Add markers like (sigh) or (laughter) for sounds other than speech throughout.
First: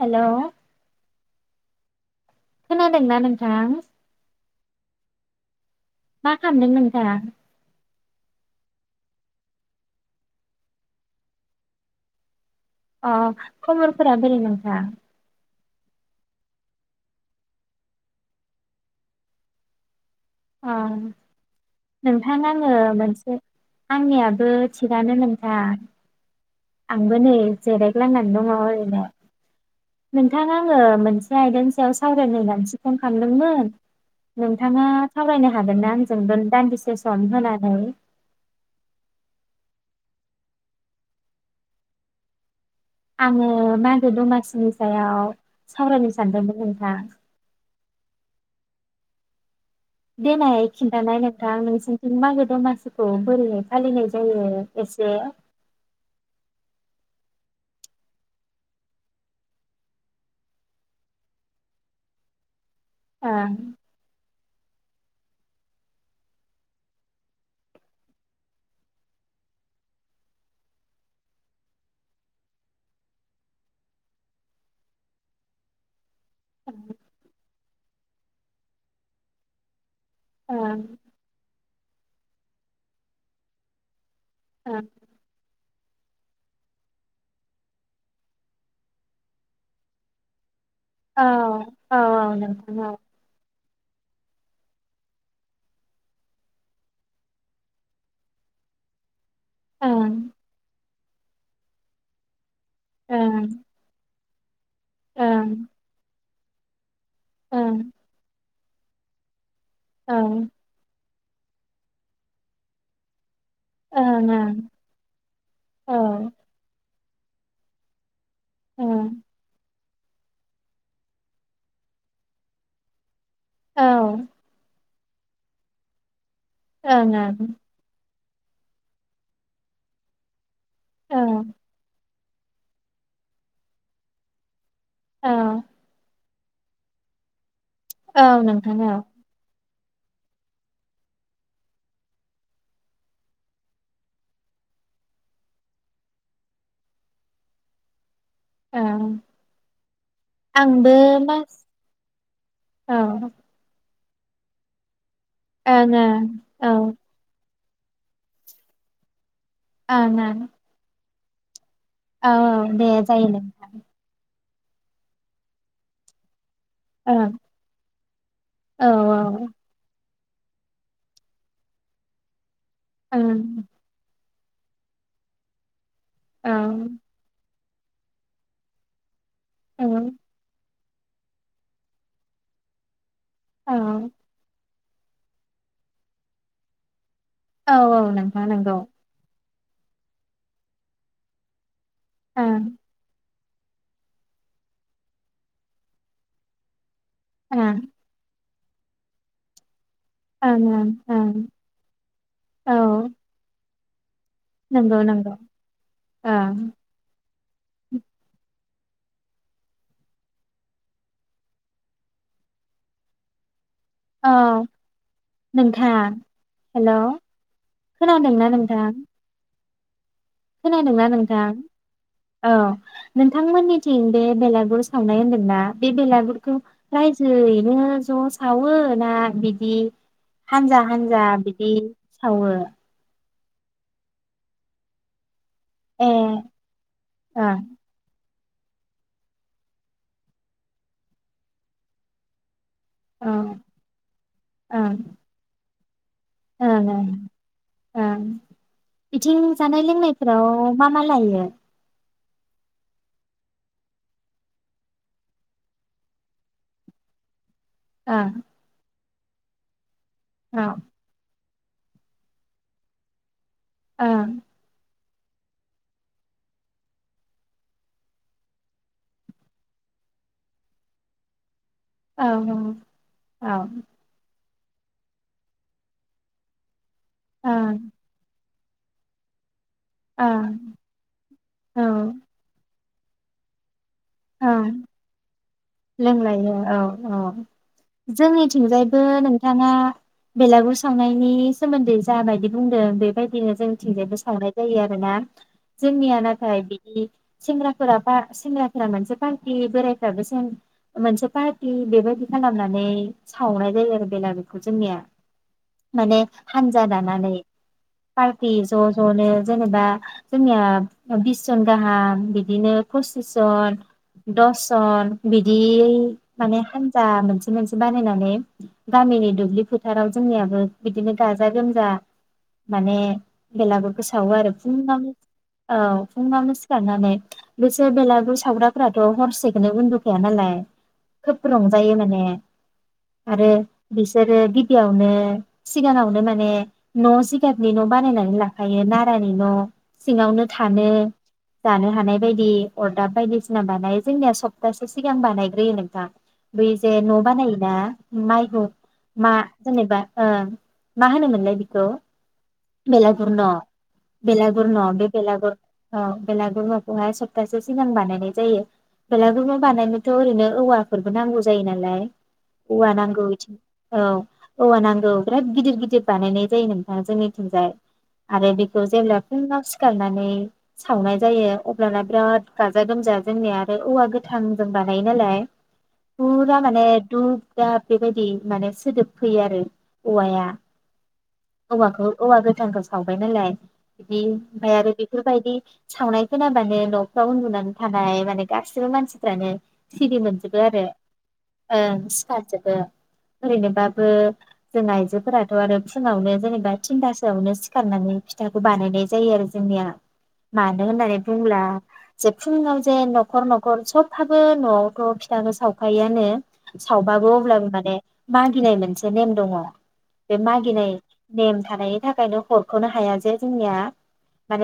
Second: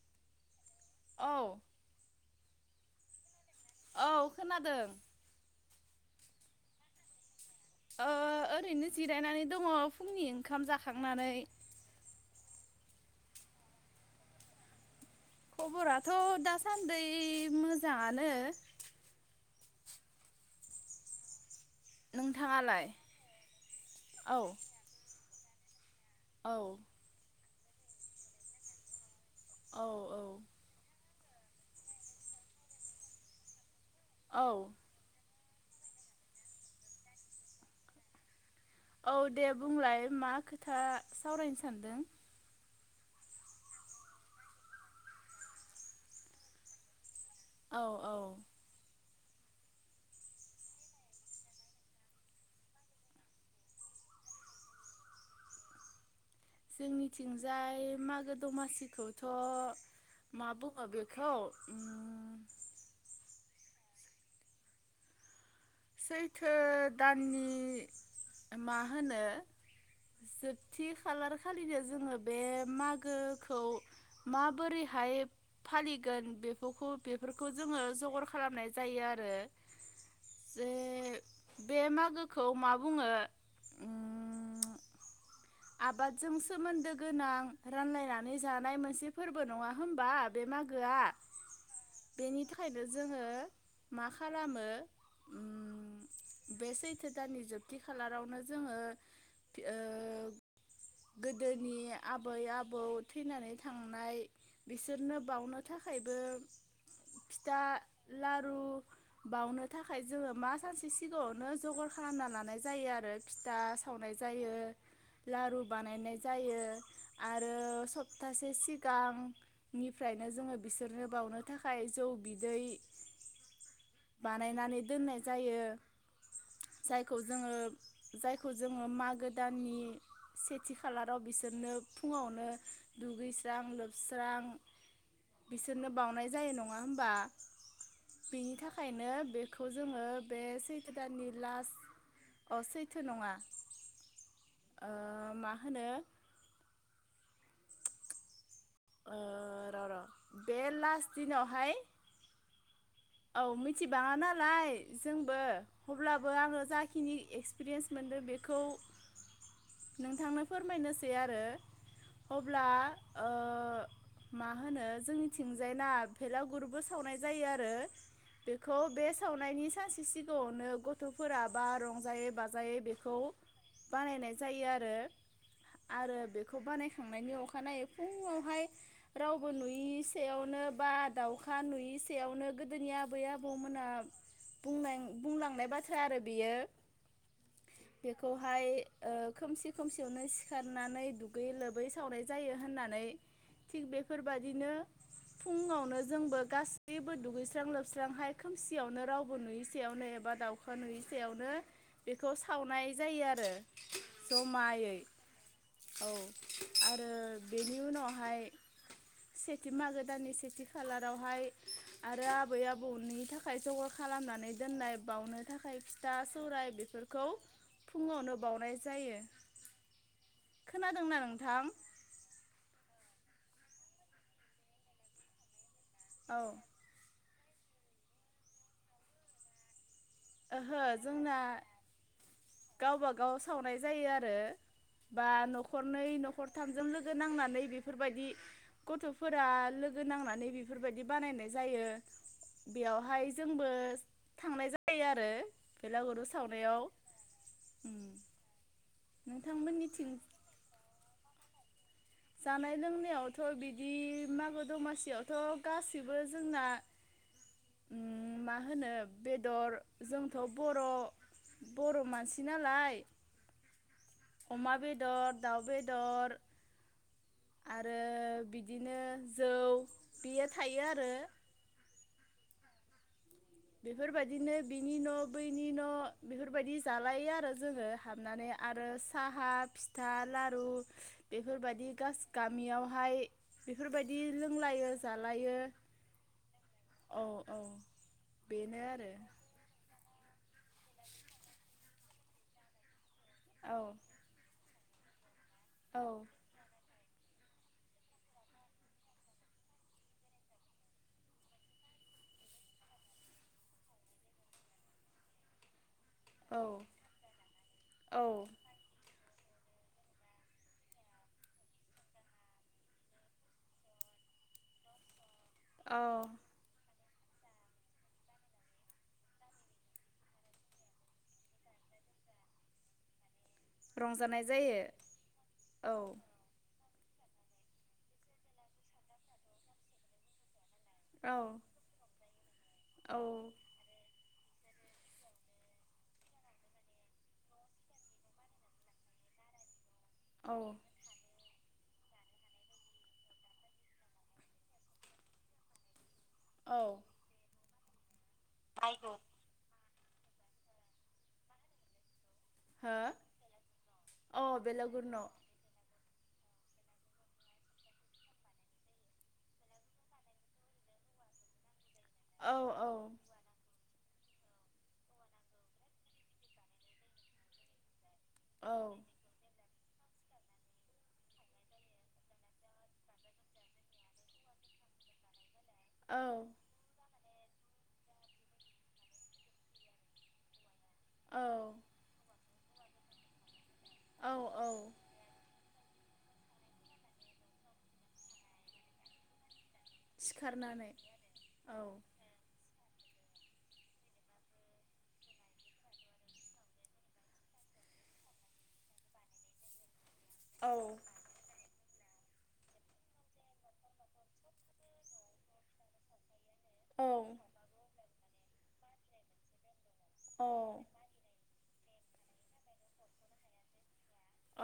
Hello औ। खोनादोंना नों औ खोनादों। मा खालामदों नोंथाङा? ओ ओरैनो जिरायनानै दङ फुंनि ओंखाम जाखांनानै। अ खबरफोरा बोरै नोंथां? खबराथ दासान्दै मोजाङानो। ओ। नोंथां आङो नोंथाङालाय मोनसे औ आंनियाबो थिगानो नों (unintelligible) औ आंबो नै जिरायग्लांनानै दङ ओरैनो औ औ नोंथां आङो मोनसे आयदानि सायाव सावरायनो होननानैसो फन खालामदोंमोन औ नोंथाङा सावरायनो हा हागोनना आंजों दोन दान्दिसे सम होनानै? औ दे बुंलाय मा खोथा सावरायनो सानदों। आङो मागो दमासिनि सायाव सावरायनो सानदोंमोन नोंथां। औ औ। देनाय खिन्थानाय नोंथां नोंसिनिथिं मागो दमासिखौ बोरैयै फालिनाय जायो एसे। जोंनिथिंजाय मागो दमासिखौथ मा बुङो बेखौ ओं। सैथो दाननि मा होनो जोबथि खालार खालिनो जोङो बे मागोखौ माबोरैहाय फालि गोन बेखौख बेफोरखौ जोङो जगर खालामनाय जायो आरो। ओ। गोखौ मा बुङो ओ। आबादजों सोमोन्दो गोनां रानलायनानै जानाय मोनसे फोरबो नङा होमबा बे मागो औ औ औ नंथारगौ। जोङो मा खालामो बे सैथो दाननि जोबथि खालारावनो जोङो उम। ओ गोदोनि आबै आब बौ ओं थैनानै थांनाय बिसोरनो ओं बावनो थाखायबो फिथा, ओं लारु बावनो थाखाय ओं जोङो मा सानसे सि सिगाङावनो जगर खालामना लानाय जायो आरो। फिथा सावनाय जायो। ओं लारु बानायनाय औ जायो आरो सब तासे सिगां ओं निफ्रायनो जोङो बिसोरनो बावनो थाखाय जौ बिदै औ ओं बानायनानै दोननाय जायो। जायखौ जोङो जायखौ जोङो मागो दाननि (inaudible) सेथि खालाराव ओं बिसोरनो (inaudible) फुङावनो दुगैस्रां लोबस्रां औ बिसोरनो बावनाय (inaudible) जायो नङा होमबा? औ बेनि नोंथां औ थाखायनो बेखौ खौ जोङो बे सैथो दाननि लास अ सैथो नङा ओ मा होनो? औ। ओ र' र' बे आंबो लास्ट मास दिनावहाय औ ओं औ मि (inaudible) थि बाङा नालाय जोंबो ओं अब्लाबो आङो औ ओं जाखिनि एस प्रियेस मोनदो बेखौ नोंथांनो ओं औ फोरमायनोस सै आरो औ अब्ला ओं दे ओ जायो दे मा होनो जोंनि थिंजायना भेलाव गुरबो सावनाय ओं जायो आरो बेखौ औ बे सावनायनि सानस सिगाङावनो गथफोरा बा रंजायो बाज जायो बेखौ ओं बानायनायज जायो आरो आरो बेखौ बानायखांनायनि अखा अखानायै फुंआवहाय रावबो औ नि सयावनो बा दाउखा नुयि सयावनो गोदोनि आब आबै औ आबौमोना बुंनायं बुंलांनाय बाथ्रा आरो बेयो औ औ नोंथां बेखौहाय नंगौ। ओ खोमसि खोमसियावनो सिखारनानै दुगै लोबै सावनाय जायो ओं होननानै थिख बेफोरबाद दिनो फुङावनो जोंबो गास इबो दुगैस्रां ओं लोबस्रां हाय खोमसियावनो रावबो नुयि सि सायावनो एबा ओं दाउखा ओं नुयै ओं सायावनो बेखौ औ सावनाय जायो आरो जमायै नंगौ नंगौ औ ओं आरो बेनि उनावहाय सेथि मागो दाननि सेथि खालारावहाय आरो आबै आबौनि थाखाय जगार औ खालामनानै दोननाय बावनो थाखाय फिथा नोंथां सौराइ हेलौ बेफोरखौ फुङावनो खोनादोंना बावनाय नोंथां जायो। खोनादोंना नोंथां औ नोंथांमोननिथिं बे बेलागुर सावनाय होन्दोंना बे औ बेलागुखौ राइजो नै नो ज सावो ना बिदि ओहो हानजा हानजा जोंना बिदि सावो गावबा गाव सावनाय जायो आरो बा नख ए नखरनै नखरथामजों लोगो ओं नांनानै बेफोरबायदि गथफोरा लोगो नांनानै बेफोरबायदि बानायनाय जायो बेयावहाय ओं जोंबो थांनाय जा ओं या (unintelligible) आरो बेलागुरू (unintelligible) ओं बिथिं जानाय नोंथांमोननिथिं लोंनायफ्राव मा मा ला (unintelligible) जानाय लोंनायावथ बिदि मागो दमासियावथ गासिबो जोंना ओं उम मा होनो बेदर जोंथ बर ओं बर मानसि नालाय ओं अमा बेद र, दाउ बेदर आरो बिदिनो जौ बियो थायो आरो औ औ बेफोर बायदि बिदिनो बिनि न बैनि न बेफोर बायदि बा जालायो आरो ओं जोङो हाबनानै आरो साहा फिथा लारु औ बेफोरबादि गास-गामियाव हाय बेफोर फोरबायदि ओं लोंलायो जालायो लोंलायो औ औ बेनो थिंजायबो आरो नोंथाङा बेलागुर सावनायनि सोमोन्दै जाबायदि बुंदों बेबायदि (unintelligible) जोंथिंजायबो सावनाय जायो आरो ना औ जोंनिया नाथाय बिदि सेंग्राफोरा बा सेंग्रा फोरा मोनसे पारटि बोरायफ्राबो जेन मोनसे पारटि बेबायाददि खालामनानै सावनाय जायो आरो बेलागुरखौ जोंनिया। माने औ हानजा दानानै पारटि औ ज जनो जेनेबा जोंनिया ओ बिस जन गाहाम बिदिनो पसिस जन दस जन बिदि औ माने खान जा मोनसे मोनसे बानायनानै गामिनि दुब्लि फोथाराव जोंनियाबो बिदिनो गाजा गोमजा माने बेलागुरखौ सावो रंजानाय आरो फुं जायो आवनो औ फुं आवनो नानै बिसोर बेलागु बे सावग्राफोरा दं हरसेखौनो उन्दुखाया नालाय औ खोब रंजायो माने औ आरो बिस जेरै गिबियावनो सिगाङावनो माने न जिगाबनि न बानायनानै लाखायो नारानि न सिङावनो औ थानो जानो हानाय बायदि अरद दाबायदिसिना बानायो जोंनिया सप्तासे सिगां बानायग्रोयोमोना। बै औ जे न बानायोना माइखौ मा जेनेबा ओं मा होनोमोनलाय बिखौ? हो बेलागुर न औ बेलागर न बेलागुर बे औ बेलागुर ओ बेलागुर नखौ हाय स्पतासे (unintelligible) सिगां बानायनाय जायो बेलागुर न बानायनोथ ओरैनो औवाफोरबो नांगौ जायो नालाय औ औवा नांगौ इथिं। औ औवा नांगौ बिराद गिदिर गिदिर बानायनाय जायो नोंथाङा जोंनिथिंजाय। आरो औ बेखौ जेब्ला फुंआव सिक सिखारनानै सावनाय जायो अब्लाना बिराद गाजा-गोमजा जोंनिया आरो औवा गोथांजों बानायो नालाय औ फुरा माने दुब दाब बेबायदि माने सोदोब फैयो आरो औवाया। औ औवाखौ औवा गो थांखौ सावबाय नालाय बिदि औ औ ओमफाय आरो बेफोरबायदि सावनाय खोनाबानो नआव उन्दुनानै थानाय माने गासिबो मानसिफ्रानो सिरि मोनजोबो आरो सिखारनानै औ ओं सिखारजोबो। ओरैनोबाबो जों आइजोफोराथ आरो फुङावनो जेनेबा थिनथासोआवनो सिखारनानै फिथाखौ बानायनाय जायो आरो जोंनिया। औ मानो होननानै बुंला जे फुङाव जे नखर-नखर सबहाबो नआवथ फिथाखौ सावखायोआनो। औ सावबाबो अब्लाबो माने मागिनाय मोनसे नेम दङ। बे औ मागिनाय नेम थानायनि थाखायनो हरखनो हाया जे जोंनिया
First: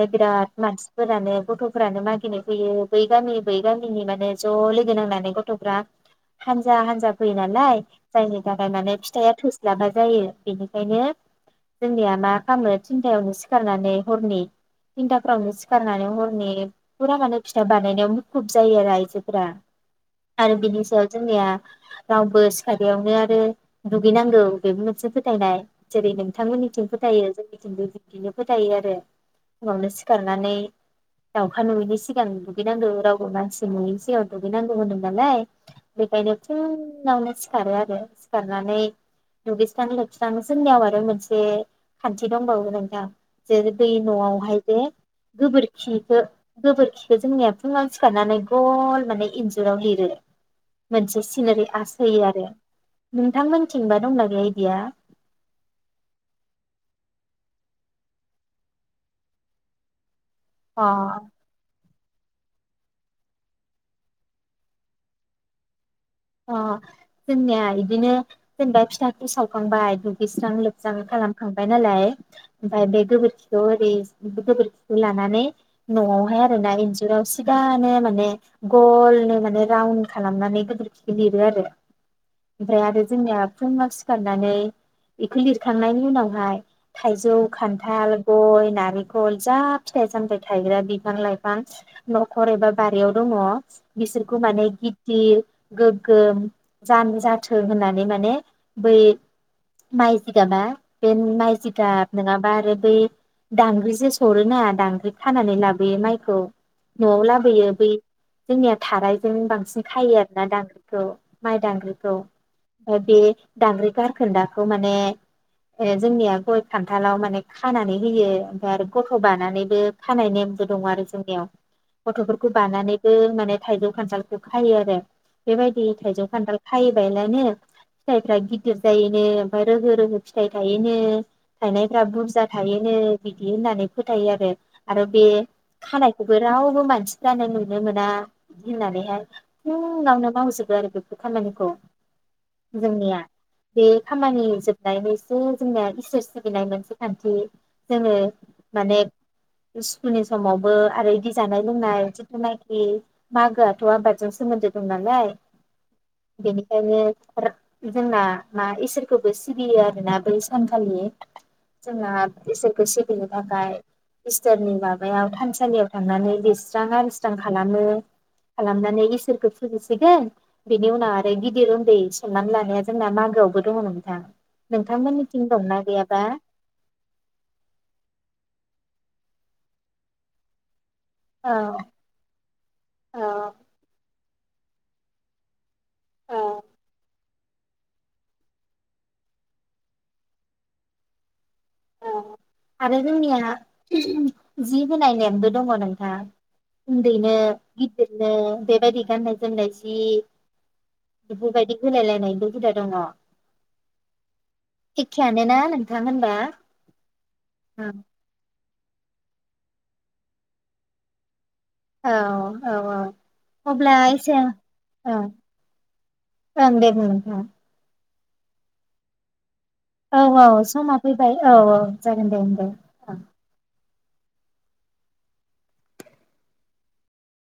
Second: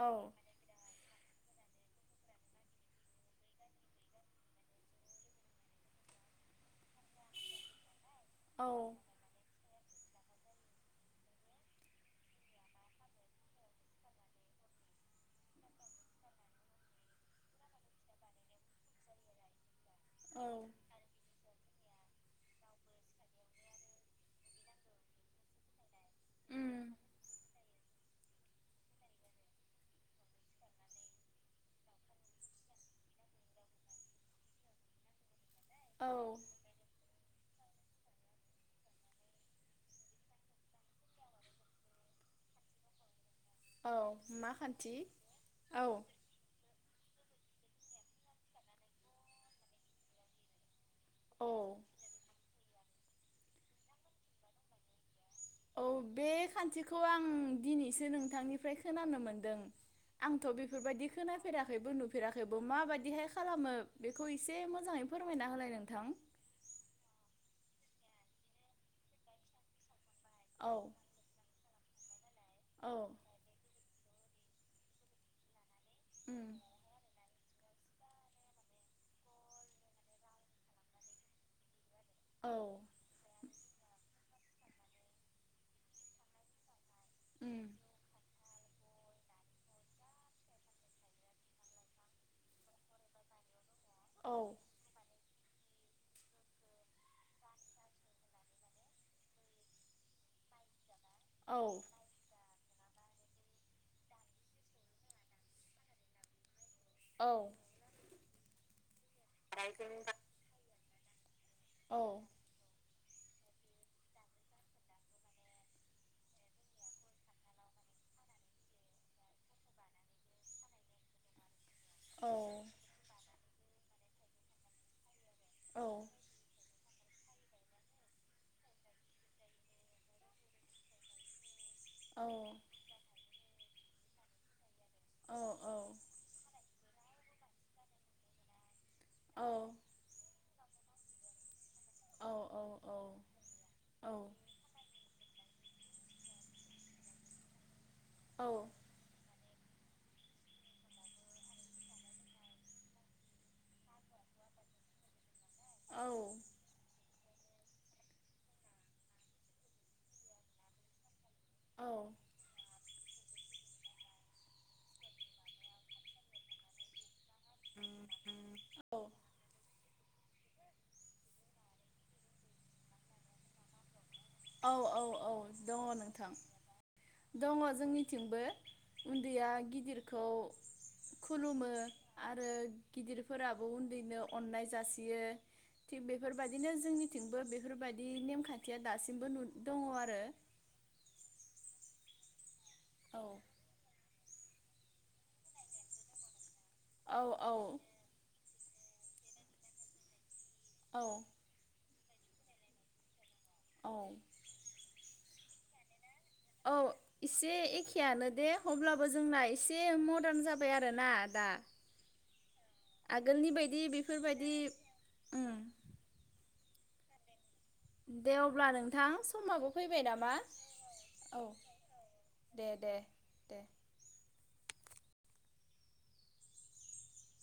औ बिरात मानसि फोरानो गथफोरानो मा गिनाय फैयो बै गामि बै गामिनि माने ज लोगो नांनानै गथफ्रा हानजा हानजा फैयो नालाय जायनि औ थाखाय माने फिथाया थो (unintelligible) जायो बेनिखायनो जोंनिया मा खामो थिनथायावनो सिखारनानै हरनि थिनथाफोरावनो सिखारनानै हरनि फुरा मानो फिथाइ बानायनायाव मुखुब जायो आरो आइजोफोरा। औ आरो बिनि सायाव जोंनिया रावबो सिखारियावनो आरो दुगैनांगौ बेबो मोनसे फोथायनाय जेरै नोंथांमोननिथिं उम फोथायो जोंनिथिंबो बि बिदिनो फोथायो आरो फुङावनो सिखारनानै द दावखा नुयिनि सिगां दुगैनांगौ रावबो मानसि नुयनि सिगां दुगैनांगौ होनो नालाय औ बेखायनो फुङावनो सि सिखारो आरो सिखारनानै दुगैस्रां-लोबस्रां जोंनियाव आरो मोनसे खान्थि दंबावो नोंथां जेरै दै औ मा नआवहाय जे खान्थि औ गोबोरखिखो खोरखिखो जोंनिया फुङाव सिखारनानै गल माने इन्जुराव लिरो मोनसे औ सिनारि आस होयो आरो नोंथांमोनथिंबा दंना गैया इदिया औ बे खान्थिखौ आं दिनैसो नोंथांनिफ्राय खोनानो मोनदों आंथ बेफोरबायदि अ खोनाफेराखैबो नु फेराखैबो माबायदिहाय खालामो बेखौ इसे मोजाङै फोरमायना होलाय नोंथां अ जोंनिया इदिनो जेनबा फिथाखौ सावखांबाय औ दुगैस्रां-लोबस्रां खालामखां बायनालाय ओमफाय औ बे गोबोरखिखौ ओरै गोबोरखिखौ लानानै नआवहाय उम आरो ना इन्जुराव स सिगानो माने गलनो माने राउन खालामनानै गोबोरखि लिरो आरो औ ओमफ्राय आरो जोंनिया फुङाव सि सिखारनानै इखो लिरखांनायनि उनावहाय थाइजौ उम खान्थाल गय नारेंखल जा फिथाइ सामथाय थायग्रा बिफां लाइफां नखर एबा बारियाव दङ औ बिसोरखौ माने गिदिर गोग्गोम जानो जाथों होननानै माने बै माइ जिगाबा बे माइ जिगाब नोङाबा आरो बे दांग्रिजों सरोना दांग्रि खानानै लाबोयो माइखौ। नआव लाबोयो बै जोंनिया थाराय जों बांसिन खायो आरो थ माइ दांग्रिखौ ओ बे दांग्रि गारखोन्दाखौ माने ओ जोंनिया गय खान्थालाव माने खानानै होयो ओमफाय आरो गथ बानानैबो खानाय नेमबो दङ आरो जोंनियाव। गथफोरखौ बानानैबो माने थाइजौ खान्थालखौ खायो आरो बेबायदि थाइजों खान्थाल खायोबायलानो फिथाइफ्रा गिदिर जायोनो ओमफाय रोहो-रोहो फिथाइ थायोनो थायनायफ्रा बुरजा थायोनो बिदि बिदि होननानै फोथायो आरो-आरो बे खानायखौबो रावबो मानसिफ्रानो नुनो मोना होननानै हाय गावनो मावजोबो आरो बेफोर खामानिखौ जोंनिया बे खामानि जोबनायनि बे जोंनिया इसोर सिबिनाय मोनसे खान्थि जोङो औ माने इस्कुलनि समावबो आरो एदि जानाय लोंनाय जिथुनाखि मागोआथ आबादजों सोमोन्दो दं नालाय बेनिखायनो जोंना मा इसोरखौबो सिबियो आरोना बै सानखालि जोंना इसोरखौ सिबिनो थाखाय इस्टोरनि माबायाव थानसालियाव थांनानै लिरस्रां आरो मोजां खालामो खालामनानै इसोरखौ होसिगोन बिनि उनाव आरो गिदिर उन्दै समनानै लानाया जोंना मागोआवबो दङ नोंथां औ औ औ नोंथांमोननिथिं दंना दङ गैयाबा नोंथां दङ जोंनिथिंबो उन्दैया गिदिरखौ औ खुलुमो आरो औ गिदिरफोराबो उन्दैनो अननाय जासियो थिग औ बेफोरबायदिनो जोंनिथिंबो बेफोरबायदि नेमखान्थिया दासिम बो नुद दङआरो औ आरो जोंनिया जि होनाय नेमबो दङ नोंथां औ उन्दैनो गिदिरनो बेबायदि गाननाय जोमनाय जि औ बेफोरबायदि होलायलायनायबो हुदा दङ औ एखेयानोना नोंथां होनबा औ एसे औ एखेयानो दे अब्लाबो जोंना एसे मदार्न जाबाय आरोना दा औ औ औ आगोलनि बायदि अब्ला एसे बेफोरबायदि औ उम ओं दे बुं ओम दे अब्ला नोंथां समाबो फैबाय औ नामा औ समा फैबाय औ औ जागोन दे होनबा दे औ दे